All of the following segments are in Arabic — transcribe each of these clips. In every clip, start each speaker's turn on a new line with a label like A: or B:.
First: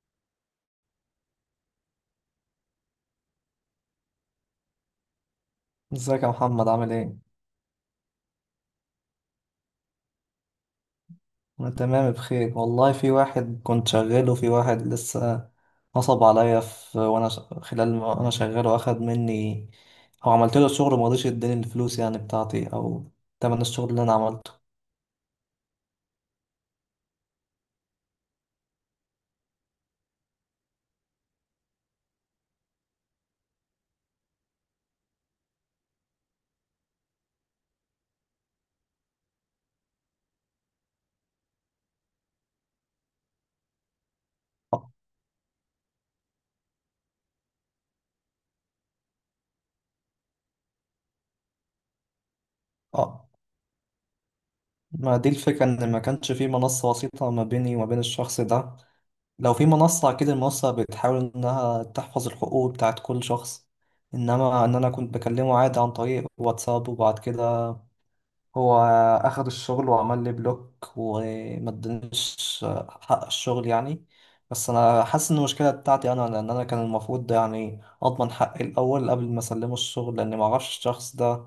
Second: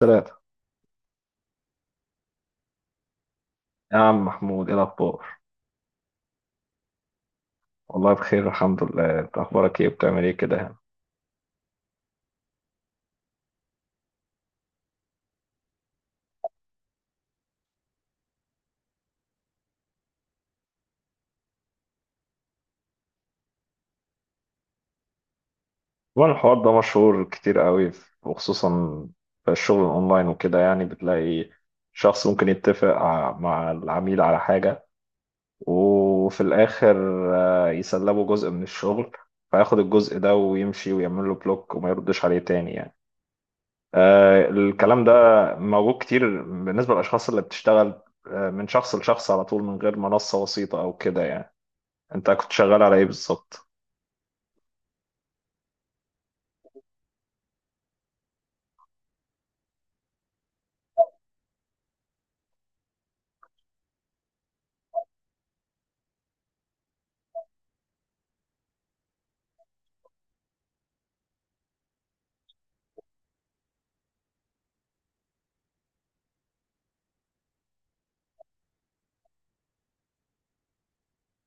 A: ثلاثة. يا عم محمود، ايه الأخبار؟
B: ازيك يا محمد عامل ايه؟
A: والله بخير الحمد لله، انت أخبارك ايه وبتعمل ايه كده يعني؟
B: انا تمام بخير والله. في واحد كنت شغال وفي واحد لسه نصب عليا. خلال ما انا شغال واخد مني او عملت له الشغل ومرضيش يديني الفلوس يعني بتاعتي او تمن الشغل اللي انا عملته.
A: طبعا الحوار ده مشهور كتير قوي، وخصوصا في الشغل الأونلاين وكده يعني، بتلاقي شخص ممكن يتفق مع العميل على حاجة، وفي الآخر يسلبه جزء من الشغل، فياخد الجزء ده ويمشي ويعمل له بلوك وما يردش عليه تاني يعني.
B: اه
A: الكلام ده موجود كتير بالنسبة للأشخاص اللي بتشتغل من شخص لشخص على طول، من غير منصة وسيطة أو كده يعني. انت كنت شغال على ايه
B: اه.
A: بالظبط؟
B: ما دي الفكرة ان ما كانش في منصة وسيطة ما بيني وما بين الشخص ده. لو في منصة اكيد المنصة بتحاول انها تحفظ الحقوق بتاعت كل شخص، انما ان انا كنت بكلمه عادي عن طريق واتساب، وبعد كده هو أخد الشغل وعمل لي بلوك وما ادانيش حق الشغل يعني. بس أنا حاسس إن المشكلة بتاعتي أنا، لأن أنا كان المفروض ده يعني أضمن حقي الأول قبل ما أسلمه الشغل، لأني معرفش الشخص ده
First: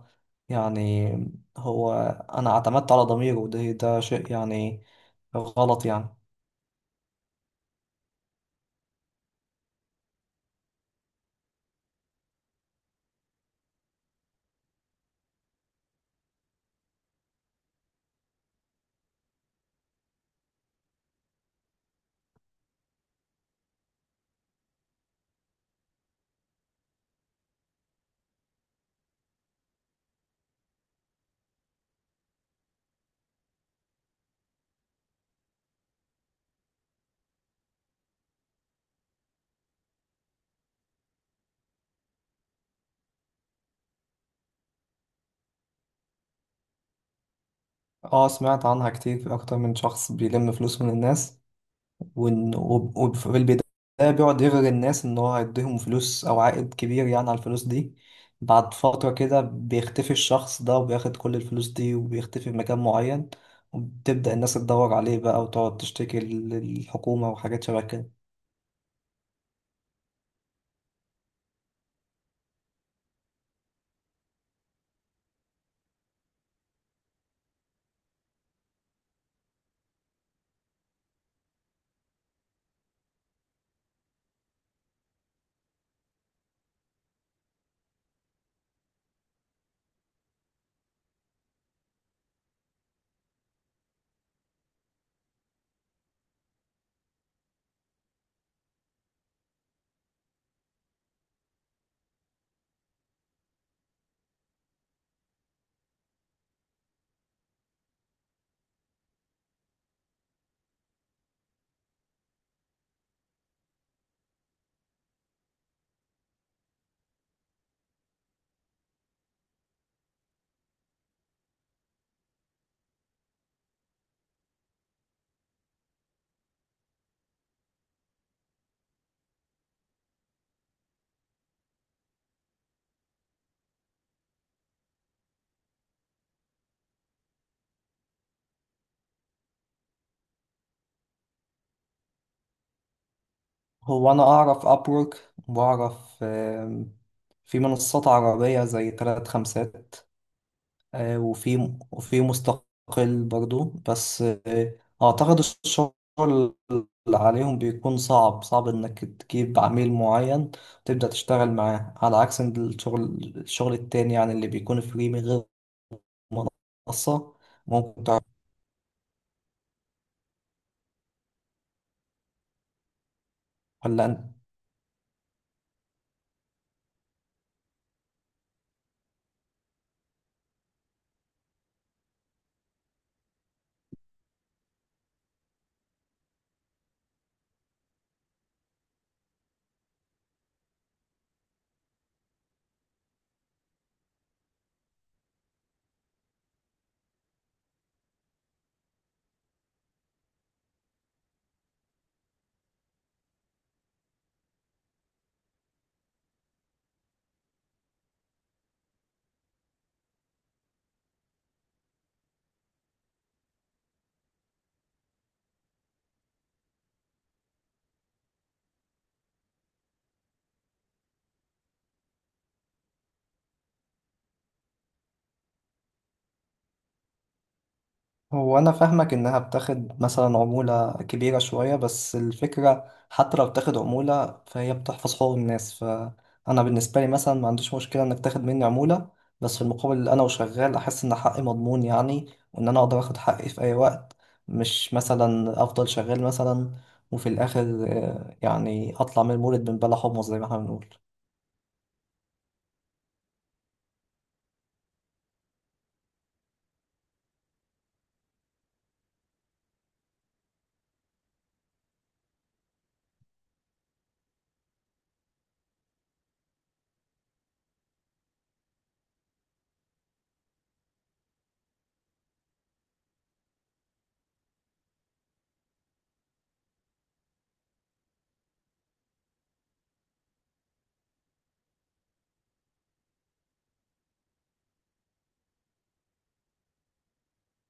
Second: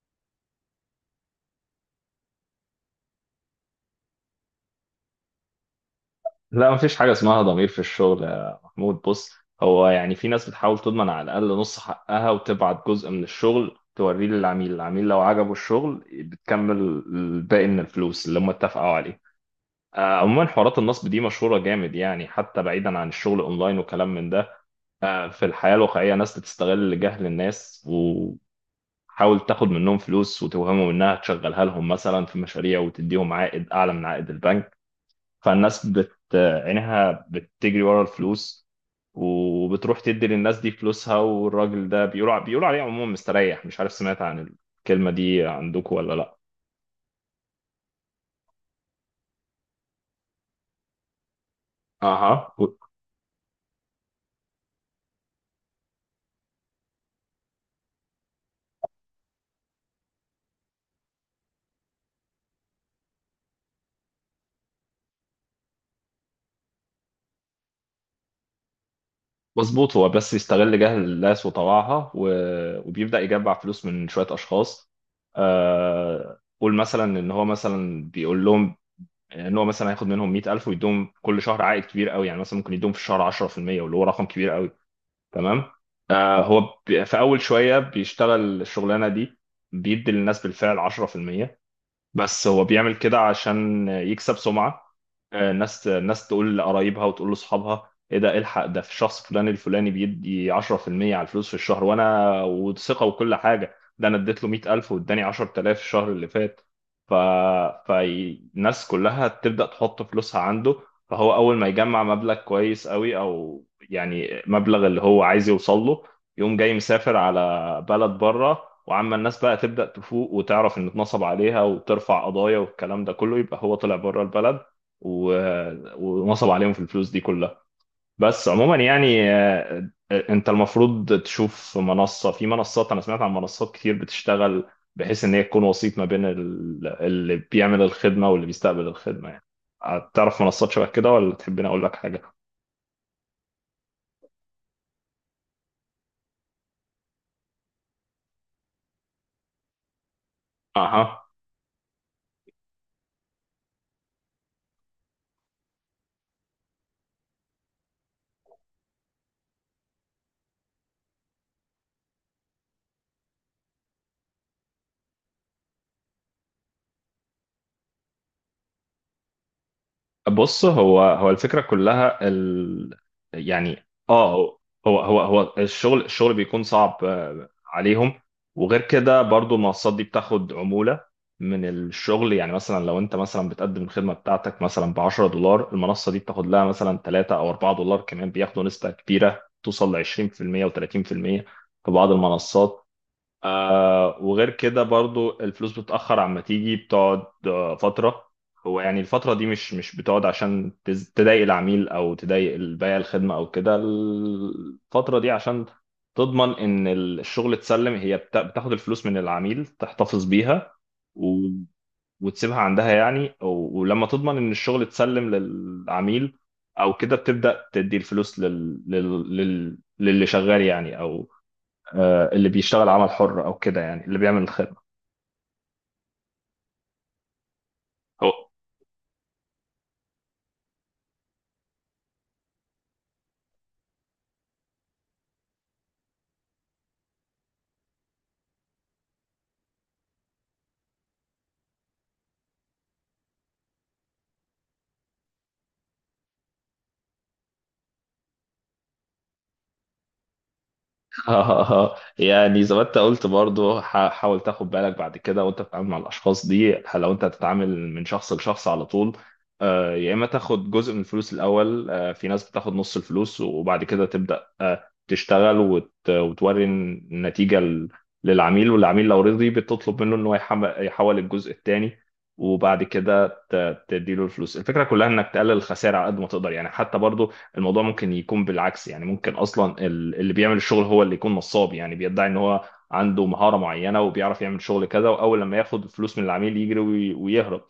B: يعني. هو أنا اعتمدت على ضميري، وده ده شيء يعني غلط يعني.
A: لا، مفيش حاجة اسمها ضمير في الشغل يا محمود. بص، هو يعني في ناس بتحاول تضمن على الأقل نص حقها، وتبعت جزء من الشغل توريه للعميل، العميل لو عجبه الشغل بتكمل الباقي من الفلوس اللي هم اتفقوا عليه. عموما حوارات النصب دي مشهورة جامد يعني، حتى بعيدا عن الشغل أونلاين وكلام من ده. في الحياة الواقعية ناس بتستغل جهل الناس، وحاول تاخد منهم فلوس وتوهمهم إنها تشغلها لهم مثلا في مشاريع، وتديهم عائد أعلى من عائد البنك. فالناس بت عينها بتجري ورا الفلوس، وبتروح تدي للناس دي فلوسها، والراجل ده بيقولوا عليه عموما مستريح. مش عارف سمعت عن الكلمة دي عندكم ولا لا؟
B: اه، سمعت عنها كتير. أكتر من شخص بيلم فلوس من الناس،
A: اها.
B: وفي البداية بيقعد يغري الناس إن هو هيديهم فلوس أو عائد كبير يعني على الفلوس دي. بعد فترة كده بيختفي الشخص ده وبياخد كل الفلوس دي وبيختفي في مكان معين، وبتبدأ الناس تدور عليه بقى وتقعد تشتكي للحكومة وحاجات شبه كده.
A: مظبوط، هو بس يستغل جهل الناس وطوعها وبيبدأ يجمع فلوس من شوية أشخاص. قول مثلا إن هو مثلا بيقول لهم إن هو مثلا هياخد منهم 100,000 ويديهم كل شهر عائد كبير قوي، يعني مثلا ممكن يديهم في الشهر 10%، واللي هو رقم كبير قوي، تمام؟ هو في اول شويه بيشتغل الشغلانه دي، بيدي للناس بالفعل 10%، بس هو بيعمل كده عشان يكسب سمعة. الناس تقول لقرايبها وتقول لاصحابها: ايه ده؟ الحق ده في شخص فلان الفلاني بيدي 10% على الفلوس في الشهر، وانا وثقة وكل حاجة، ده انا اديت له 100,000 واداني 10,000 الشهر اللي فات. ف... فالناس كلها تبدأ تحط فلوسها عنده. فهو اول ما يجمع مبلغ كويس قوي او يعني مبلغ اللي هو عايز يوصل له، يقوم جاي مسافر على بلد بره. وعما الناس بقى تبدأ تفوق وتعرف ان اتنصب عليها وترفع قضايا والكلام ده كله، يبقى هو طلع بره البلد و... ونصب عليهم في الفلوس دي كلها. بس عموما يعني، انت المفروض تشوف منصة. في منصات، انا سمعت عن منصات كتير بتشتغل بحيث ان هي تكون وسيط ما بين اللي بيعمل الخدمة واللي بيستقبل الخدمة يعني. تعرف منصات شبه كده، ولا تحبني اقول لك حاجة؟
B: هو أنا أعرف أبورك وأعرف في منصات عربية زي تلات خمسات.
A: اها.
B: وفي مستقل برضو، بس أعتقد الشغل اللي عليهم بيكون صعب إنك تجيب عميل معين وتبدأ تشتغل معاه، على عكس إن الشغل التاني يعني اللي بيكون فري من غير منصة ممكن تعرف.
A: بص، هو الفكرة كلها ال... يعني
B: ولا أنت؟
A: اه هو الشغل بيكون صعب عليهم. وغير كده برضو المنصات دي بتاخد عمولة من الشغل، يعني مثلا لو انت مثلا بتقدم الخدمة بتاعتك مثلا ب 10 دولار، المنصة دي بتاخد لها مثلا 3 او 4 دولار، كمان بياخدوا نسبة كبيرة توصل ل 20% و30% في بعض المنصات. وغير كده برضو الفلوس بتأخر عما تيجي، بتقعد فترة. هو يعني الفترة دي مش بتقعد عشان تضايق العميل أو تضايق البائع الخدمة أو كده، الفترة دي عشان تضمن إن الشغل اتسلم. هي بتاخد الفلوس من العميل تحتفظ بيها و... وتسيبها عندها يعني، ولما تضمن ان الشغل اتسلم للعميل او كده، بتبدأ تدي الفلوس للي شغال يعني، او اللي بيشتغل عمل حر او كده، يعني اللي بيعمل الخدمه. هو
B: هو أنا فاهمك إنها بتاخد مثلا عمولة كبيرة شوية، بس الفكرة حتى لو بتاخد عمولة فهي بتحفظ حقوق الناس. فأنا بالنسبة لي مثلا ما عنديش مشكلة إنك تاخد مني عمولة، بس في المقابل أنا وشغال أحس إن حقي مضمون يعني، وإن أنا أقدر آخد حقي في أي وقت، مش مثلا أفضل شغال مثلا وفي الآخر يعني أطلع من المولد من بلا حمص زي ما إحنا بنقول.
A: يعني زي ما انت قلت برضو، حاول تاخد بالك بعد كده وانت بتتعامل مع الاشخاص دي. لو انت هتتعامل من شخص لشخص على طول، يا اما تاخد جزء من الفلوس الاول. في ناس بتاخد نص الفلوس وبعد كده تبدا تشتغل، وتوري النتيجه للعميل، والعميل لو رضي بتطلب منه ان هو يحول الجزء الثاني، وبعد كده تديله الفلوس. الفكره كلها انك تقلل الخسائر على قد ما تقدر يعني. حتى برضو الموضوع ممكن يكون بالعكس، يعني ممكن اصلا اللي بيعمل الشغل هو اللي يكون نصاب، يعني بيدعي ان هو عنده مهارة معينة وبيعرف يعمل شغل كذا، واول لما ياخد الفلوس من العميل يجري ويهرب.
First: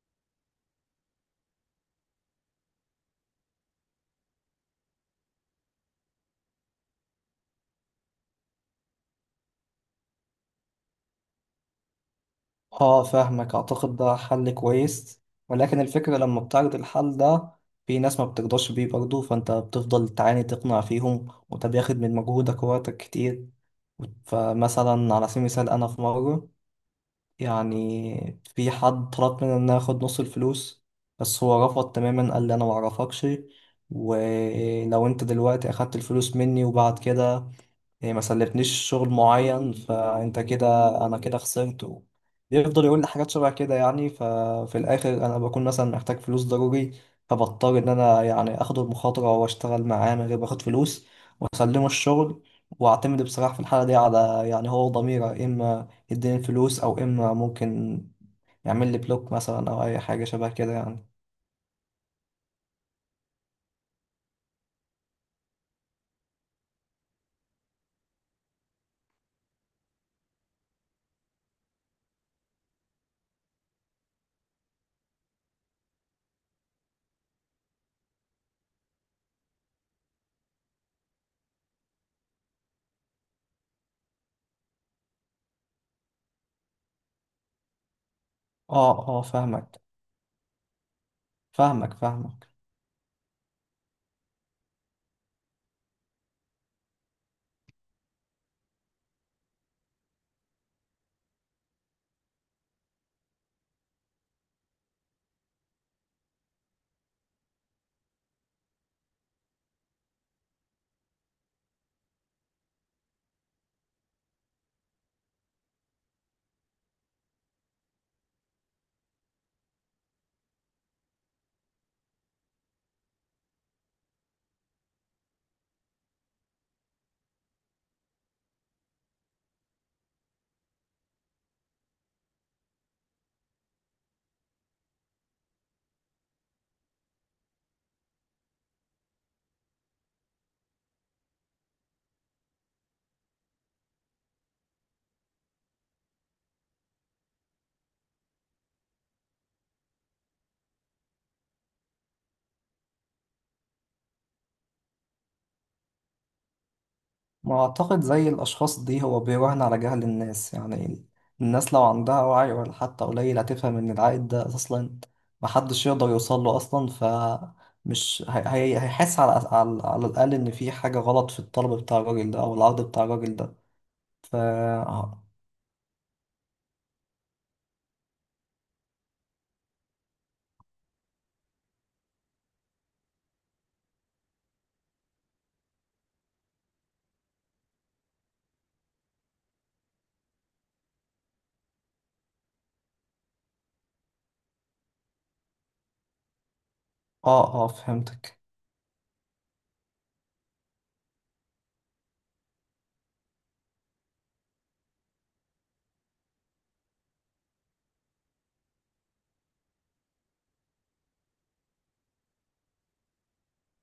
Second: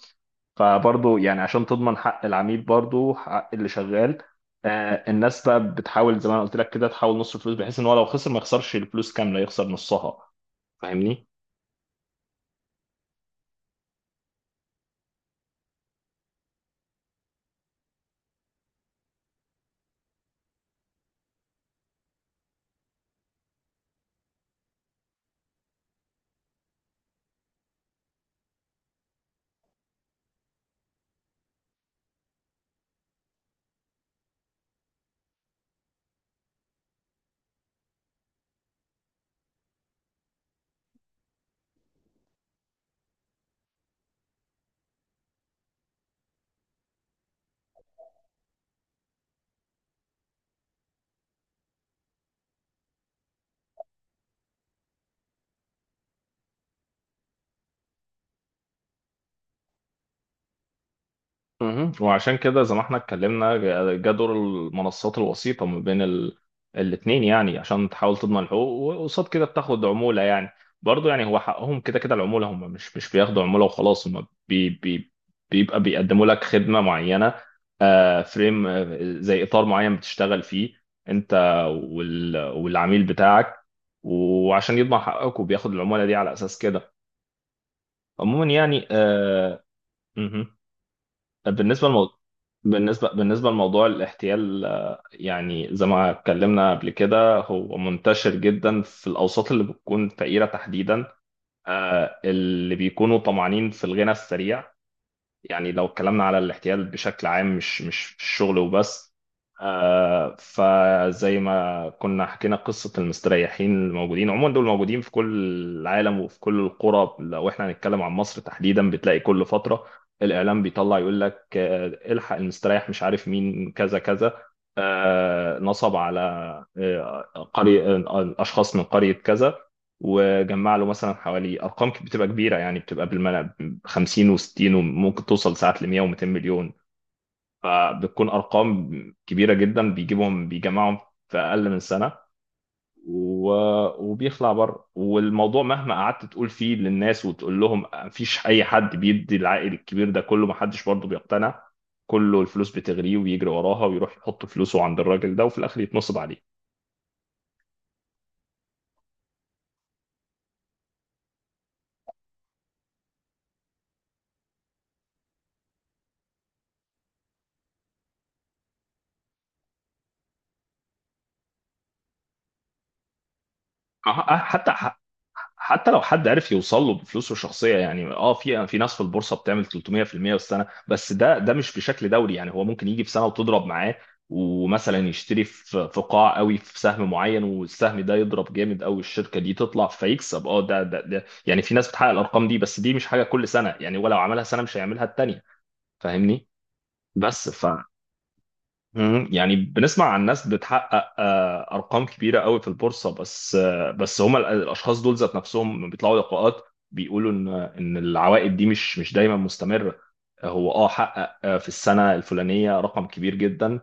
A: فبرضه يعني عشان تضمن حق العميل برضه حق اللي شغال، الناس بقى بتحاول زي ما انا قلت لك كده، تحاول نص الفلوس بحيث ان هو لو خسر ما يخسرش الفلوس كاملة، يخسر نصها. فاهمني؟
B: اه فاهمك، اعتقد ده حل كويس، ولكن الفكرة لما بتعرض الحل ده في ناس ما بترضاش بيه برضه، فانت بتفضل تعاني تقنع فيهم وده بياخد من مجهودك ووقتك كتير. فمثلا على سبيل المثال انا في مرة يعني في حد طلب مني ان أنا اخد نص الفلوس، بس هو رفض تماما. قال لي انا معرفكش، ولو انت دلوقتي اخدت الفلوس مني وبعد كده هي ما سلفتنيش شغل معين فانت كده، انا كده خسرت بيفضل يقول لي حاجات شبه كده يعني. ففي الاخر انا بكون مثلا محتاج فلوس ضروري، فبضطر ان انا يعني اخد المخاطره واشتغل معاه من غير ما اخد فلوس واسلمه الشغل، واعتمد بصراحه في الحاله دي على يعني هو ضميره. اما يديني الفلوس او اما ممكن يعمل لي بلوك مثلا او اي حاجه شبه كده يعني.
A: مهم. وعشان كده زي ما احنا اتكلمنا، جا دور المنصات الوسيطة ما بين الاتنين يعني، عشان تحاول تضمن الحقوق، وقصاد كده بتاخد عمولة يعني. برضه يعني هو حقهم، كده كده العمولة، هم مش بياخدوا عمولة وخلاص، هم بيبقى بيقدموا لك خدمة معينة. فريم، زي إطار معين بتشتغل فيه أنت والعميل بتاعك، وعشان يضمن حقك وبياخد العمولة دي على أساس كده. عموما يعني
B: اه اه فاهمك.
A: مهم. طب بالنسبة
B: فاهمك
A: لموضوع،
B: فاهمك
A: بالنسبة لموضوع الاحتيال، يعني زي ما اتكلمنا قبل كده، هو منتشر جدا في الأوساط اللي بتكون فقيرة تحديدا، اللي بيكونوا طمعانين في الغنى السريع. يعني لو اتكلمنا على الاحتيال بشكل عام، مش في الشغل وبس، فزي ما كنا حكينا قصة المستريحين الموجودين، عموما دول موجودين في كل العالم وفي كل القرى. لو احنا هنتكلم عن مصر تحديدا، بتلاقي كل فترة الإعلام بيطلع يقول لك الحق المستريح مش عارف مين، كذا كذا، نصب على آه، قرية، أشخاص من قرية كذا، وجمع له مثلا حوالي أرقام بتبقى كبيرة يعني، بتبقى بالملا 50 و60 وممكن توصل ساعات ل 100 و200 مليون. فبتكون أرقام كبيرة جدا، بيجيبهم بيجمعهم في أقل من سنة وبيخلع بره. والموضوع مهما قعدت تقول فيه للناس وتقول لهم مفيش اي حد بيدي العائد الكبير ده كله، محدش برضه بيقتنع، كله الفلوس بتغريه ويجري وراها ويروح يحط فلوسه عند الراجل ده، وفي الاخر يتنصب عليه.
B: ما أعتقد زي الأشخاص دي هو بيراهن على جهل الناس يعني. الناس لو عندها وعي ولا حتى قليل هتفهم إن العائد ده أصلا محدش يقدر يوصل له أصلا، هيحس على الأقل إن في حاجة غلط في الطلب بتاع الراجل ده أو العرض بتاع الراجل ده.
A: أه- أه-
B: ف
A: حتى
B: آه
A: حتى لو حد عرف يوصل له بفلوسه الشخصيه يعني، اه في ناس في البورصه بتعمل 300% في المية في السنه، بس ده مش بشكل دوري يعني. هو ممكن يجي في سنه وتضرب معاه، ومثلا يشتري في قاع قوي في سهم معين، والسهم ده يضرب جامد قوي، الشركه دي تطلع فيكسب. اه ده ده ده يعني في ناس بتحقق الارقام دي، بس دي مش حاجه كل سنه يعني، ولو عملها سنه مش هيعملها التانيه. فاهمني؟
B: آه
A: بس ف
B: آه، فهمتك.
A: مم. يعني بنسمع عن ناس بتحقق ارقام كبيره قوي في البورصه، بس بس هم الاشخاص دول ذات نفسهم لما بيطلعوا لقاءات بيقولوا ان العوائد دي مش دايما مستمره. هو اه حقق في السنه الفلانيه رقم كبير جدا،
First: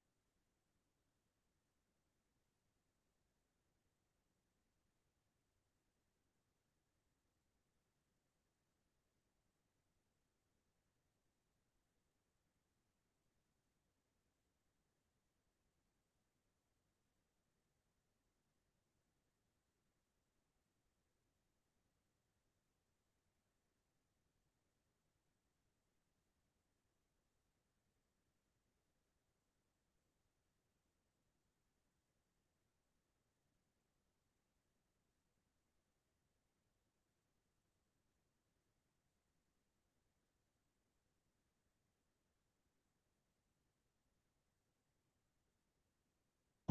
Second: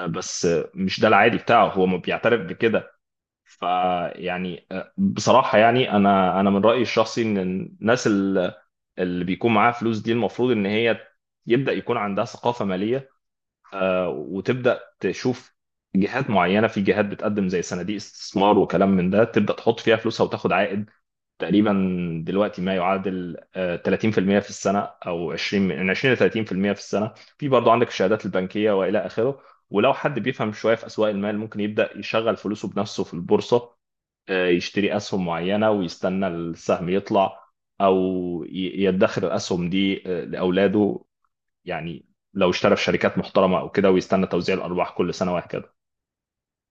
A: بس مش ده العادي بتاعه، هو ما بيعترف بكده. فيعني بصراحه يعني، انا من رايي الشخصي، ان الناس اللي بيكون معاها فلوس دي، المفروض ان هي يبدا يكون عندها ثقافه ماليه، وتبدا تشوف جهات معينه. في جهات بتقدم زي صناديق استثمار وكلام من ده، تبدا تحط فيها فلوسها وتاخد عائد تقريبا دلوقتي ما يعادل 30% في المية في السنه، او 20، من 20 ل 30% في المية في السنه. في برضه عندك الشهادات البنكيه والى اخره. ولو حد بيفهم شويه في اسواق المال، ممكن يبدا يشغل فلوسه بنفسه في البورصه، يشتري اسهم معينه ويستنى السهم يطلع، او يدخر الاسهم دي لاولاده، يعني لو اشترى في شركات محترمة أو كده، ويستنى توزيع الأرباح كل سنة وهكذا.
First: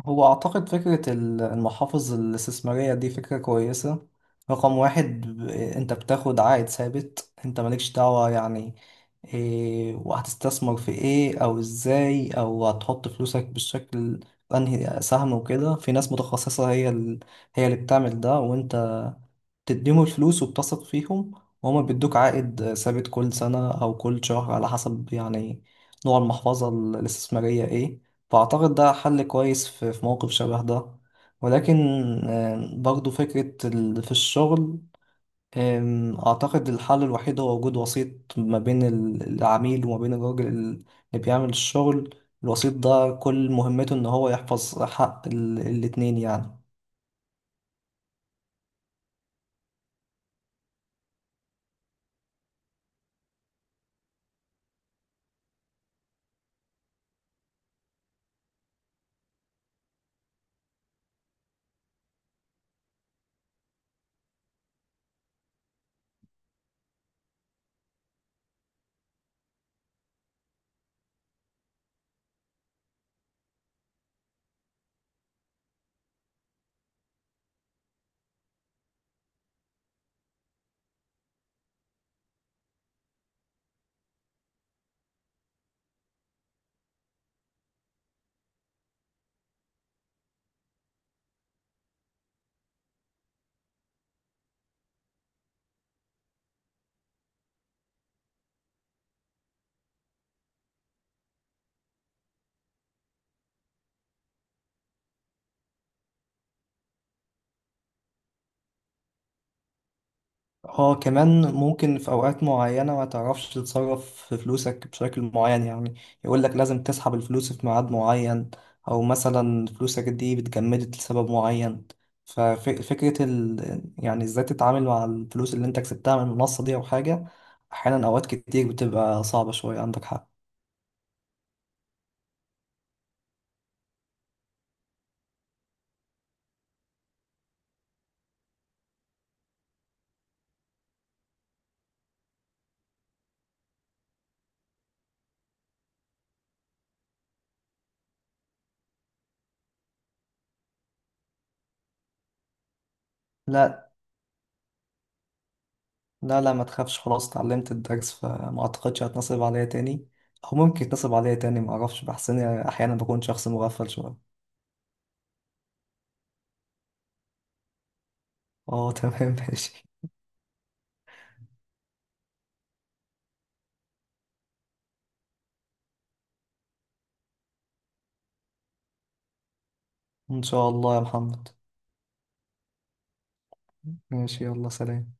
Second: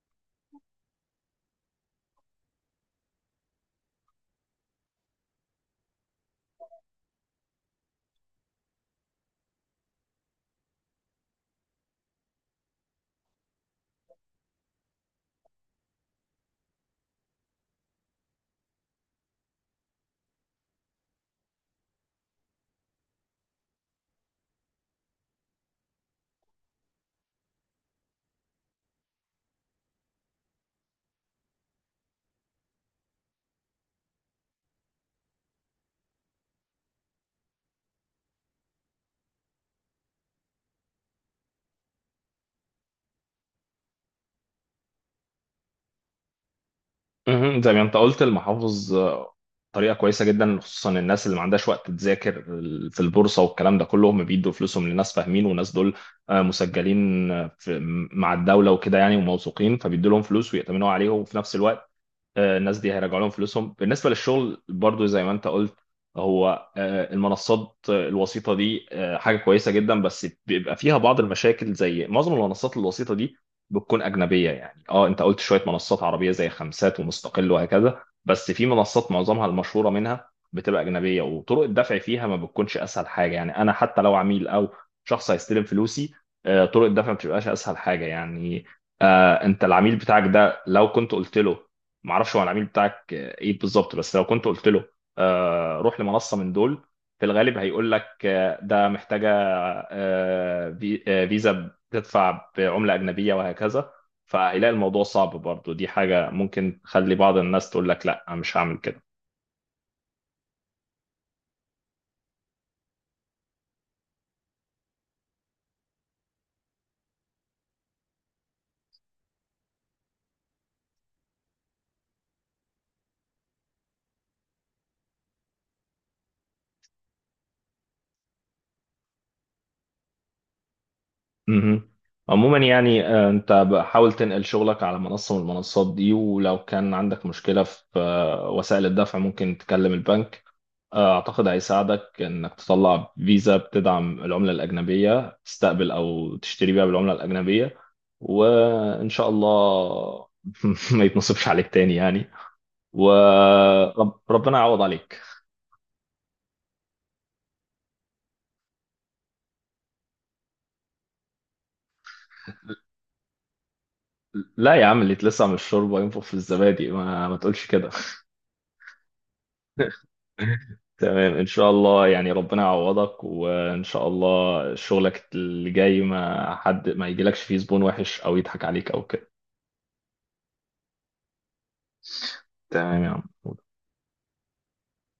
B: هو أعتقد فكرة المحافظ الاستثمارية دي فكرة كويسة. رقم واحد، أنت بتاخد عائد ثابت، أنت مالكش دعوة يعني إيه وهتستثمر في إيه أو إزاي أو هتحط فلوسك بالشكل أنهي سهم وكده. في ناس متخصصة هي اللي بتعمل ده، وأنت تديهم الفلوس وبتثق فيهم، وهما بيدوك عائد ثابت كل سنة أو كل شهر على حسب يعني نوع المحفظة الاستثمارية إيه. فأعتقد ده حل كويس في في موقف شبه ده. ولكن برضو فكرة في الشغل، أعتقد الحل الوحيد هو وجود وسيط ما بين العميل وما بين الراجل اللي بيعمل الشغل. الوسيط ده كل مهمته إن هو يحفظ حق الاتنين يعني.
A: مهم. زي ما أنت قلت، المحافظ طريقة كويسة جدا، خصوصا الناس اللي ما عندهاش وقت تذاكر في البورصة والكلام ده كله، هم بيدوا فلوسهم لناس فاهمين، والناس دول مسجلين في مع الدولة وكده يعني، وموثوقين، فبيدوا لهم فلوس ويأتمنوا عليهم، وفي نفس الوقت الناس دي هيرجعوا لهم فلوسهم. بالنسبه للشغل برضو زي ما انت قلت، هو المنصات الوسيطه دي حاجه كويسه جدا، بس بيبقى فيها بعض المشاكل. زي معظم المنصات الوسيطه دي بتكون اجنبيه يعني. اه انت قلت شويه منصات عربيه زي خمسات ومستقل وهكذا، بس في منصات معظمها المشهوره منها بتبقى اجنبيه، وطرق الدفع فيها ما بتكونش اسهل حاجه يعني. انا حتى لو عميل او شخص هيستلم فلوسي، طرق الدفع ما بتبقاش اسهل حاجه يعني. انت العميل بتاعك ده، لو كنت قلت له، ما اعرفش هو العميل بتاعك ايه بالظبط، بس لو كنت قلت له روح لمنصه من دول، في الغالب هيقول لك ده محتاجه فيزا، بتدفع بعمله اجنبيه وهكذا، فهيلاقي الموضوع صعب. برضو دي حاجه ممكن تخلي بعض الناس تقول لك لا أنا مش هعمل كده.
B: اه، كمان ممكن في اوقات معينة ما تعرفش تتصرف في فلوسك بشكل معين يعني. يقولك لازم تسحب الفلوس في ميعاد معين، او مثلا فلوسك دي بتجمدت لسبب معين. ففكرة يعني ازاي تتعامل مع الفلوس اللي انت كسبتها من المنصة دي او حاجة، احيانا اوقات كتير بتبقى صعبة شوية. عندك حق.
A: مهم. عموما يعني انت حاول تنقل شغلك على منصه من المنصات دي، ولو كان عندك مشكله في وسائل الدفع، ممكن تكلم البنك. أعتقد هيساعدك إنك تطلع فيزا بتدعم العملة الأجنبية، تستقبل أو تشتري بيها بالعملة الأجنبية، وإن شاء الله ما يتنصبش عليك تاني يعني،
B: لا.
A: وربنا يعوض عليك.
B: لا، ما تخافش، خلاص اتعلمت الدرس، فما اعتقدش هتنصب عليا تاني. او ممكن يتنصب عليا تاني ما اعرفش، بحس اني احيانا بكون شخص مغفل شوية.
A: لا يا عم، اللي يتلسع من الشوربة ينفخ في الزبادي، ما تقولش كده.
B: اه تمام ماشي.
A: تمام إن شاء الله. يعني ربنا يعوضك، وإن شاء الله شغلك اللي جاي ما حد ما يجيلكش فيه زبون وحش أو يضحك عليك أو كده.
B: إن شاء الله يا محمد.
A: تمام يا
B: ماشي، يلا سلام.